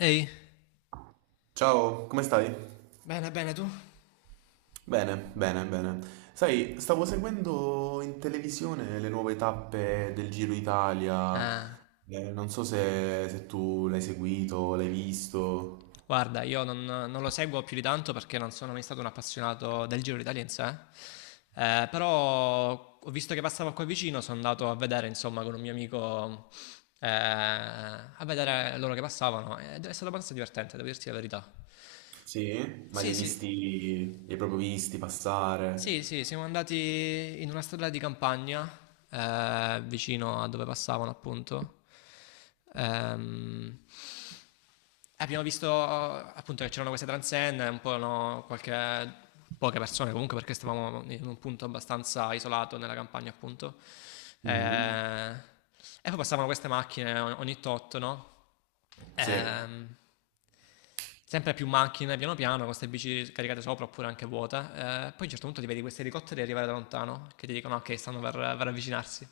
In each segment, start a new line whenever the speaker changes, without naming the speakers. Ehi.
Ciao, come stai?
Bene, bene, tu?
Bene, bene, bene. Sai, stavo seguendo in televisione le nuove tappe del Giro Italia.
Ah,
Non so se tu l'hai seguito, l'hai visto.
guarda, io non lo seguo più di tanto, perché non sono mai stato un appassionato del Giro d'Italia in sé. Però ho visto che passavo qua vicino, sono andato a vedere insomma con un mio amico, a vedere loro che passavano, ed è stato abbastanza divertente, devo dirti la verità.
Sì? Ma li
Sì,
hai
sì,
visti, li hai proprio visti passare?
sì, sì, siamo andati in una strada di campagna, vicino a dove passavano appunto. Ehm, Abbiamo visto appunto che c'erano queste transenne, un po', no, qualche, poche persone comunque, perché stavamo in un punto abbastanza isolato nella campagna appunto.
Mhm.
Eh, E poi passavano queste macchine ogni tot, no?
Sì.
Ehm, Sempre più macchine, piano piano, con queste bici caricate sopra oppure anche vuote. Poi a un certo punto ti vedi questi elicotteri arrivare da lontano, che ti dicono ok, stanno per avvicinarsi.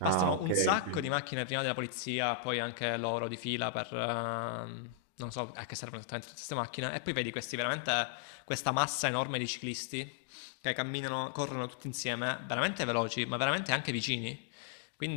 Ah,
Passano
ok,
un
ok.
sacco di macchine prima della polizia, poi anche loro di fila per... non so a che servono esattamente tutte queste macchine. E poi vedi questi veramente, questa massa enorme di ciclisti che camminano, corrono tutti insieme, veramente veloci, ma veramente anche vicini.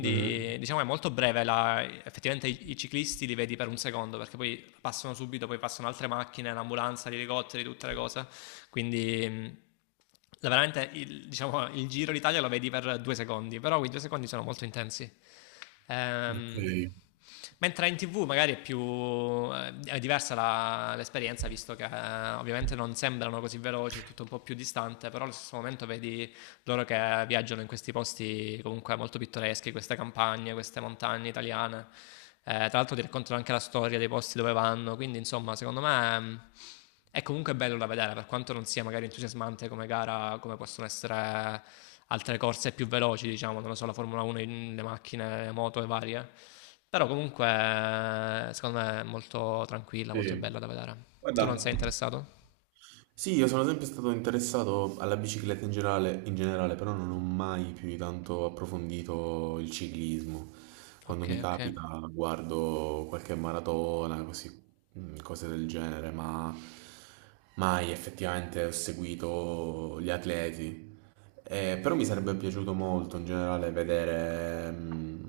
Mhm.
diciamo è molto breve, effettivamente i ciclisti li vedi per un secondo, perché poi passano subito, poi passano altre macchine, l'ambulanza, gli elicotteri, tutte le cose. Quindi veramente il, diciamo, il Giro d'Italia lo vedi per due secondi, però quei due secondi sono molto intensi.
Ok.
Ehm, Mentre in TV magari è più è diversa l'esperienza, visto che ovviamente non sembrano così veloci, è tutto un po' più distante, però allo stesso momento vedi loro che viaggiano in questi posti comunque molto pittoreschi, queste campagne, queste montagne italiane. Tra l'altro ti raccontano anche la storia dei posti dove vanno, quindi insomma secondo me è comunque bello da vedere, per quanto non sia magari entusiasmante come gara, come possono essere altre corse più veloci, diciamo, non lo so, la Formula 1, le macchine, le moto e varie. Però comunque secondo me è molto tranquilla, molto
Sì.
bella da vedere. Tu non
Guarda,
sei interessato?
sì, io sono sempre stato interessato alla bicicletta in generale, però non ho mai più di tanto approfondito il ciclismo. Quando
Ok,
mi
ok.
capita guardo qualche maratona, così, mm, cose del genere, ma mai effettivamente ho seguito gli atleti. Però mi sarebbe piaciuto molto in generale vedere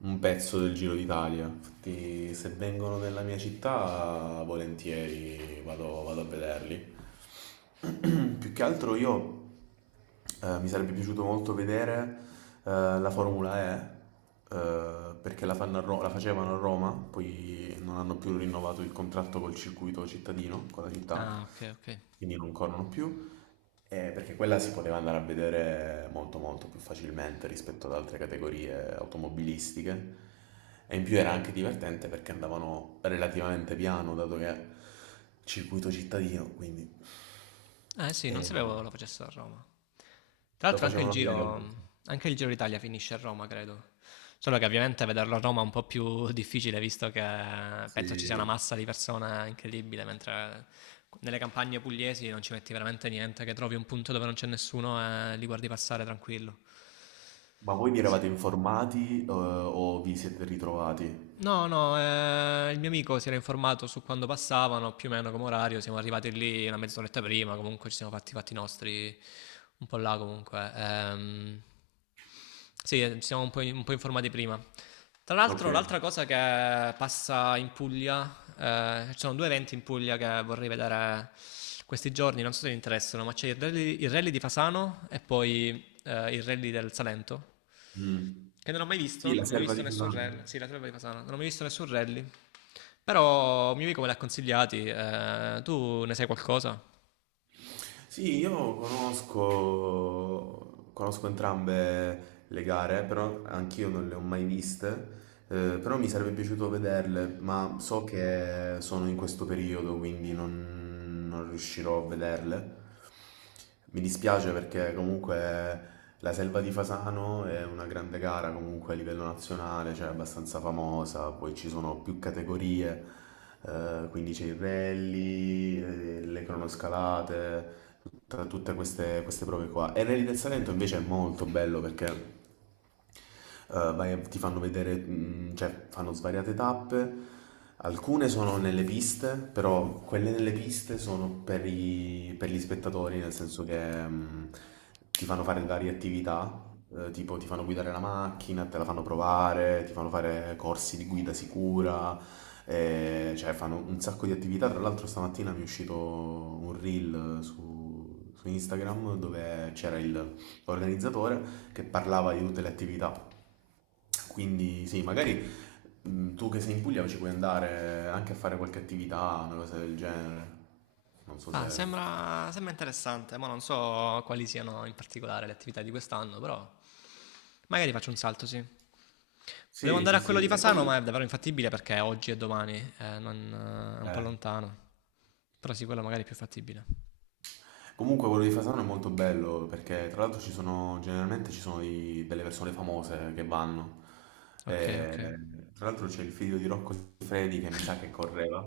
un pezzo del Giro d'Italia. Infatti, se vengono nella mia città, volentieri vado, vado a vederli. Più che altro io mi sarebbe piaciuto molto vedere eh, la Formula E, perché la fanno a la facevano a Roma, poi non hanno più rinnovato il contratto col circuito cittadino, con la città,
Ah, ok, ok.
quindi non corrono più, perché quella si poteva andare a vedere molto più facilmente rispetto ad altre categorie automobilistiche, e in più era anche divertente perché andavano relativamente piano dato che circuito cittadino, quindi
Eh sì, non
eh,
sapevo lo facessero a Roma. Tra
lo
l'altro
facevano a Leo.
Anche il Giro d'Italia finisce a Roma, credo. Solo che ovviamente vederlo a Roma è un po' più difficile, visto che penso ci sia una
Sì.
massa di persone incredibile, mentre nelle campagne pugliesi non ci metti veramente niente, che trovi un punto dove non c'è nessuno e li guardi passare tranquillo.
Ma voi vi
Sì.
eravate informati, o vi siete ritrovati?
No, no, il mio amico si era informato su quando passavano, più o meno come orario, siamo arrivati lì una mezz'oretta prima, comunque ci siamo fatti i fatti nostri un po' là comunque. Sì, ci siamo un po', un po' informati prima. Tra l'altro,
Ok.
l'altra cosa che passa in Puglia, ci sono due eventi in Puglia che vorrei vedere questi giorni, non so se vi interessano, ma c'è il rally di Fasano e poi il rally del Salento.
Mm.
Che non ho mai visto,
Sì, la
non ho mai
selva
visto
di
nessun rally.
Cusano.
Sì, la trova di Fasano, non ho mai visto nessun rally. Però un mio amico me li ha consigliati. Eh, tu ne sai qualcosa?
Sì, io conosco entrambe le gare, però anch'io non le ho mai viste, però mi sarebbe piaciuto vederle, ma so che sono in questo periodo, quindi non riuscirò a vederle. Mi dispiace perché comunque la Selva di Fasano è una grande gara comunque a livello nazionale, cioè abbastanza famosa, poi ci sono più categorie, quindi c'è il rally, le cronoscalate, tutte queste, queste prove qua. E il Rally del Salento invece è molto bello perché ti fanno vedere, mm, cioè fanno svariate tappe. Alcune sono nelle piste, però quelle nelle piste sono per gli spettatori, nel senso che mm, ti fanno fare varie attività, tipo ti fanno guidare la macchina, te la fanno provare, ti fanno fare corsi di guida sicura, cioè fanno un sacco di attività. Tra l'altro stamattina mi è uscito un reel su Instagram dove l'organizzatore che parlava di tutte le attività. Quindi sì, magari tu che sei in Puglia ci puoi andare anche a fare qualche attività, una cosa del genere. Non so
Ah,
se...
sembra, sembra interessante, ma non so quali siano in particolare le attività di quest'anno, però magari faccio un salto, sì. Volevo
Sì,
andare
sì,
a quello
sì.
di
E
Fasano,
poi...
ma è davvero infattibile, perché oggi e domani, è un po'
eh,
lontano. Però sì, quello magari è più fattibile.
comunque quello di Fasano è molto bello perché tra l'altro ci sono, generalmente ci sono delle persone famose che vanno.
Ok,
Eh,
ok.
Tra l'altro c'è il figlio di Rocco Siffredi che mi sa che correva,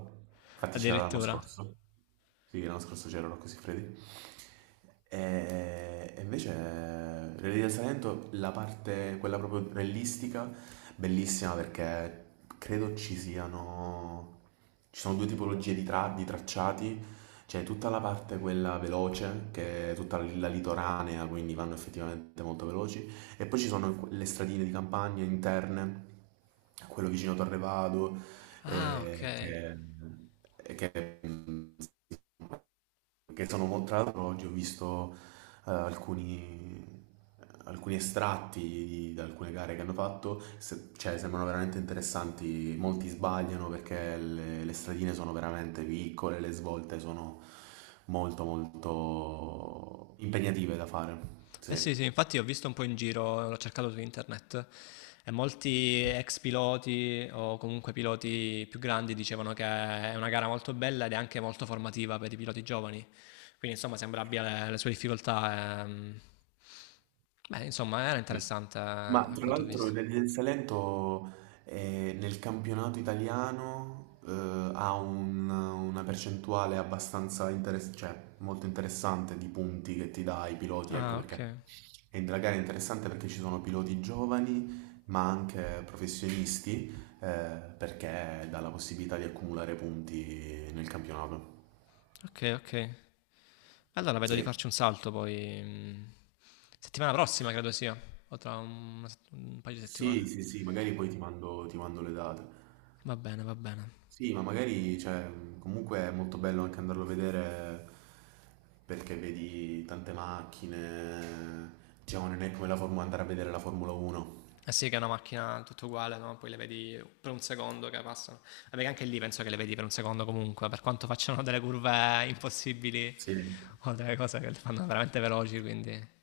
infatti c'era l'anno
Addirittura.
scorso. Sì, l'anno scorso c'era Rocco Siffredi. E invece, Relli del Salento, la parte, quella proprio rellistica, bellissima perché credo ci siano, ci sono due tipologie di tracciati. C'è tutta la parte quella veloce, che è tutta la litoranea, quindi vanno effettivamente molto veloci. E poi ci sono le stradine di campagna interne, quello vicino a Torre Vado,
Ah, ok.
eh, che, mm, perché sono contrario, oggi ho visto eh, alcuni, alcuni estratti da alcune gare che hanno fatto, cioè sembrano veramente interessanti, molti sbagliano perché le stradine sono veramente piccole, le svolte sono molto impegnative da fare,
Eh sì,
sì.
sì, infatti ho visto un po' in giro, l'ho cercato su internet, e molti ex piloti o comunque piloti più grandi dicevano che è una gara molto bella ed è anche molto formativa per i piloti giovani. Quindi insomma sembra abbia le sue difficoltà. Beh, insomma, era
Sì.
interessante,
Ma
a
tra
quanto ho
l'altro
visto.
il Rally del Salento, nel campionato italiano, una percentuale abbastanza interessante, cioè molto interessante di punti che ti dà ai piloti, ecco
Ah, ok,
perché. E la gara è interessante perché ci sono piloti giovani ma anche professionisti, perché dà la possibilità di accumulare punti nel campionato.
ok, ok. Allora vedo di
Sì,
farci un salto poi. Settimana prossima credo sia, o tra una un paio di
sì,
settimane.
sì, sì, magari poi ti mando le date.
Va bene, va bene.
Sì, ma magari, cioè, comunque è molto bello anche andarlo a vedere perché vedi tante macchine, diciamo, non è come la Formula, andare a vedere la Formula 1.
Eh sì, che è una macchina tutto uguale, no? Poi le vedi per un secondo che passano. Vabbè, che anche lì penso che le vedi per un secondo comunque, per quanto facciano delle curve impossibili
Sì.
o delle cose che le fanno veramente veloci, quindi...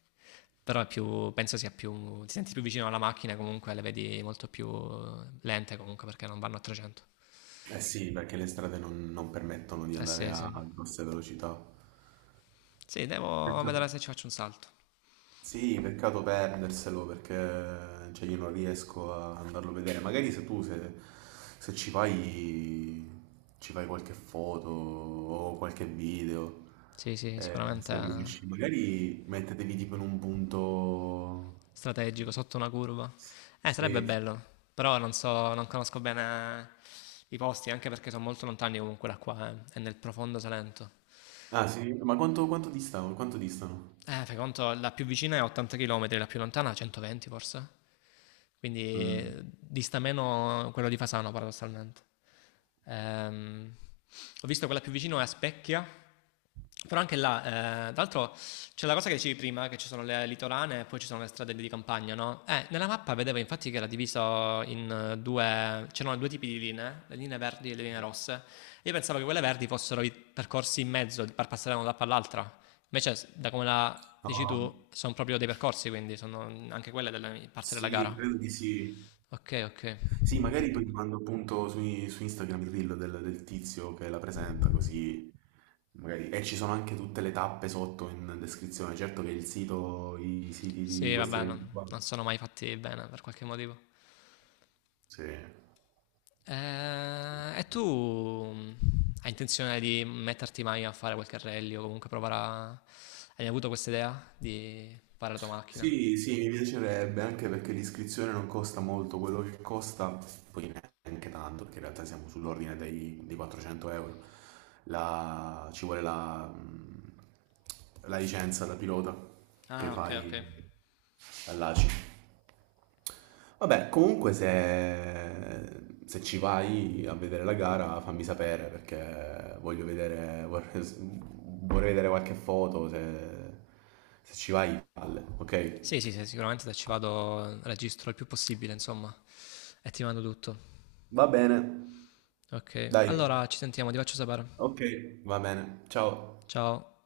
Però è più, penso sia più... ti senti più vicino alla macchina comunque, le vedi molto più lente comunque, perché non vanno a 300.
Eh sì, perché le strade non permettono di
Eh
andare
sì, sì.
a grosse velocità.
Sì, devo
Peccato.
vedere se ci faccio un salto.
Sì, peccato perderselo perché cioè, io non riesco a andarlo a vedere. Magari se tu se, se ci vai, ci fai qualche foto o qualche video.
Sì, sì, sicuramente
Se riesci, magari mettetevi tipo in un punto.
strategico sotto una curva. Sarebbe
Sì.
bello, però non so, non conosco bene i posti, anche perché sono molto lontani comunque da qua, eh. È nel profondo Salento.
Ah, sì, ma quanto distano? Quanto distano?
Fai conto, la più vicina è 80 km, la più lontana 120 forse. Quindi
Mm.
dista meno quello di Fasano, paradossalmente. Ehm, Ho visto quella più vicina è a Specchia, però anche là, tra l'altro c'è la cosa che dicevi prima, che ci sono le litorane e poi ci sono le strade di campagna, no? Nella mappa vedevo infatti che era diviso in due, c'erano due tipi di linee, le linee verdi e le linee rosse. Io pensavo che quelle verdi fossero i percorsi in mezzo per passare da una tappa all'altra. Invece, da come la dici
No,
tu, sono proprio dei percorsi, quindi sono anche quelle della parte della
sì,
gara.
credo di sì.
Ok, ok.
Sì, magari poi ti mando appunto su Instagram il reel del tizio che la presenta, così magari. E ci sono anche tutte le tappe sotto in descrizione. Certo che il sito, i siti di
Sì,
questi
vabbè,
eventi qua.
non sono mai fatti bene per qualche motivo.
Sì. Sì.
E tu hai intenzione di metterti mai a fare qualche rally o comunque provare a... hai avuto questa idea di fare la tua macchina?
Sì, sì, mi piacerebbe anche perché l'iscrizione non costa molto, quello che costa, poi neanche tanto, perché in realtà siamo sull'ordine dei 400 euro. Ci vuole la, la licenza da pilota che
Ah, ok, ok.
fai all'ACI. Vabbè, comunque se, se ci vai a vedere la gara fammi sapere perché voglio vedere, vorrei, vorrei vedere qualche foto, se, se ci vai, palle, ok?
Sì, sì, sì, sicuramente se ci vado registro il più possibile, insomma, e ti mando tutto.
Va bene,
Ok,
dai.
allora ci sentiamo, ti faccio sapere.
Ok, va bene. Ciao.
Ciao.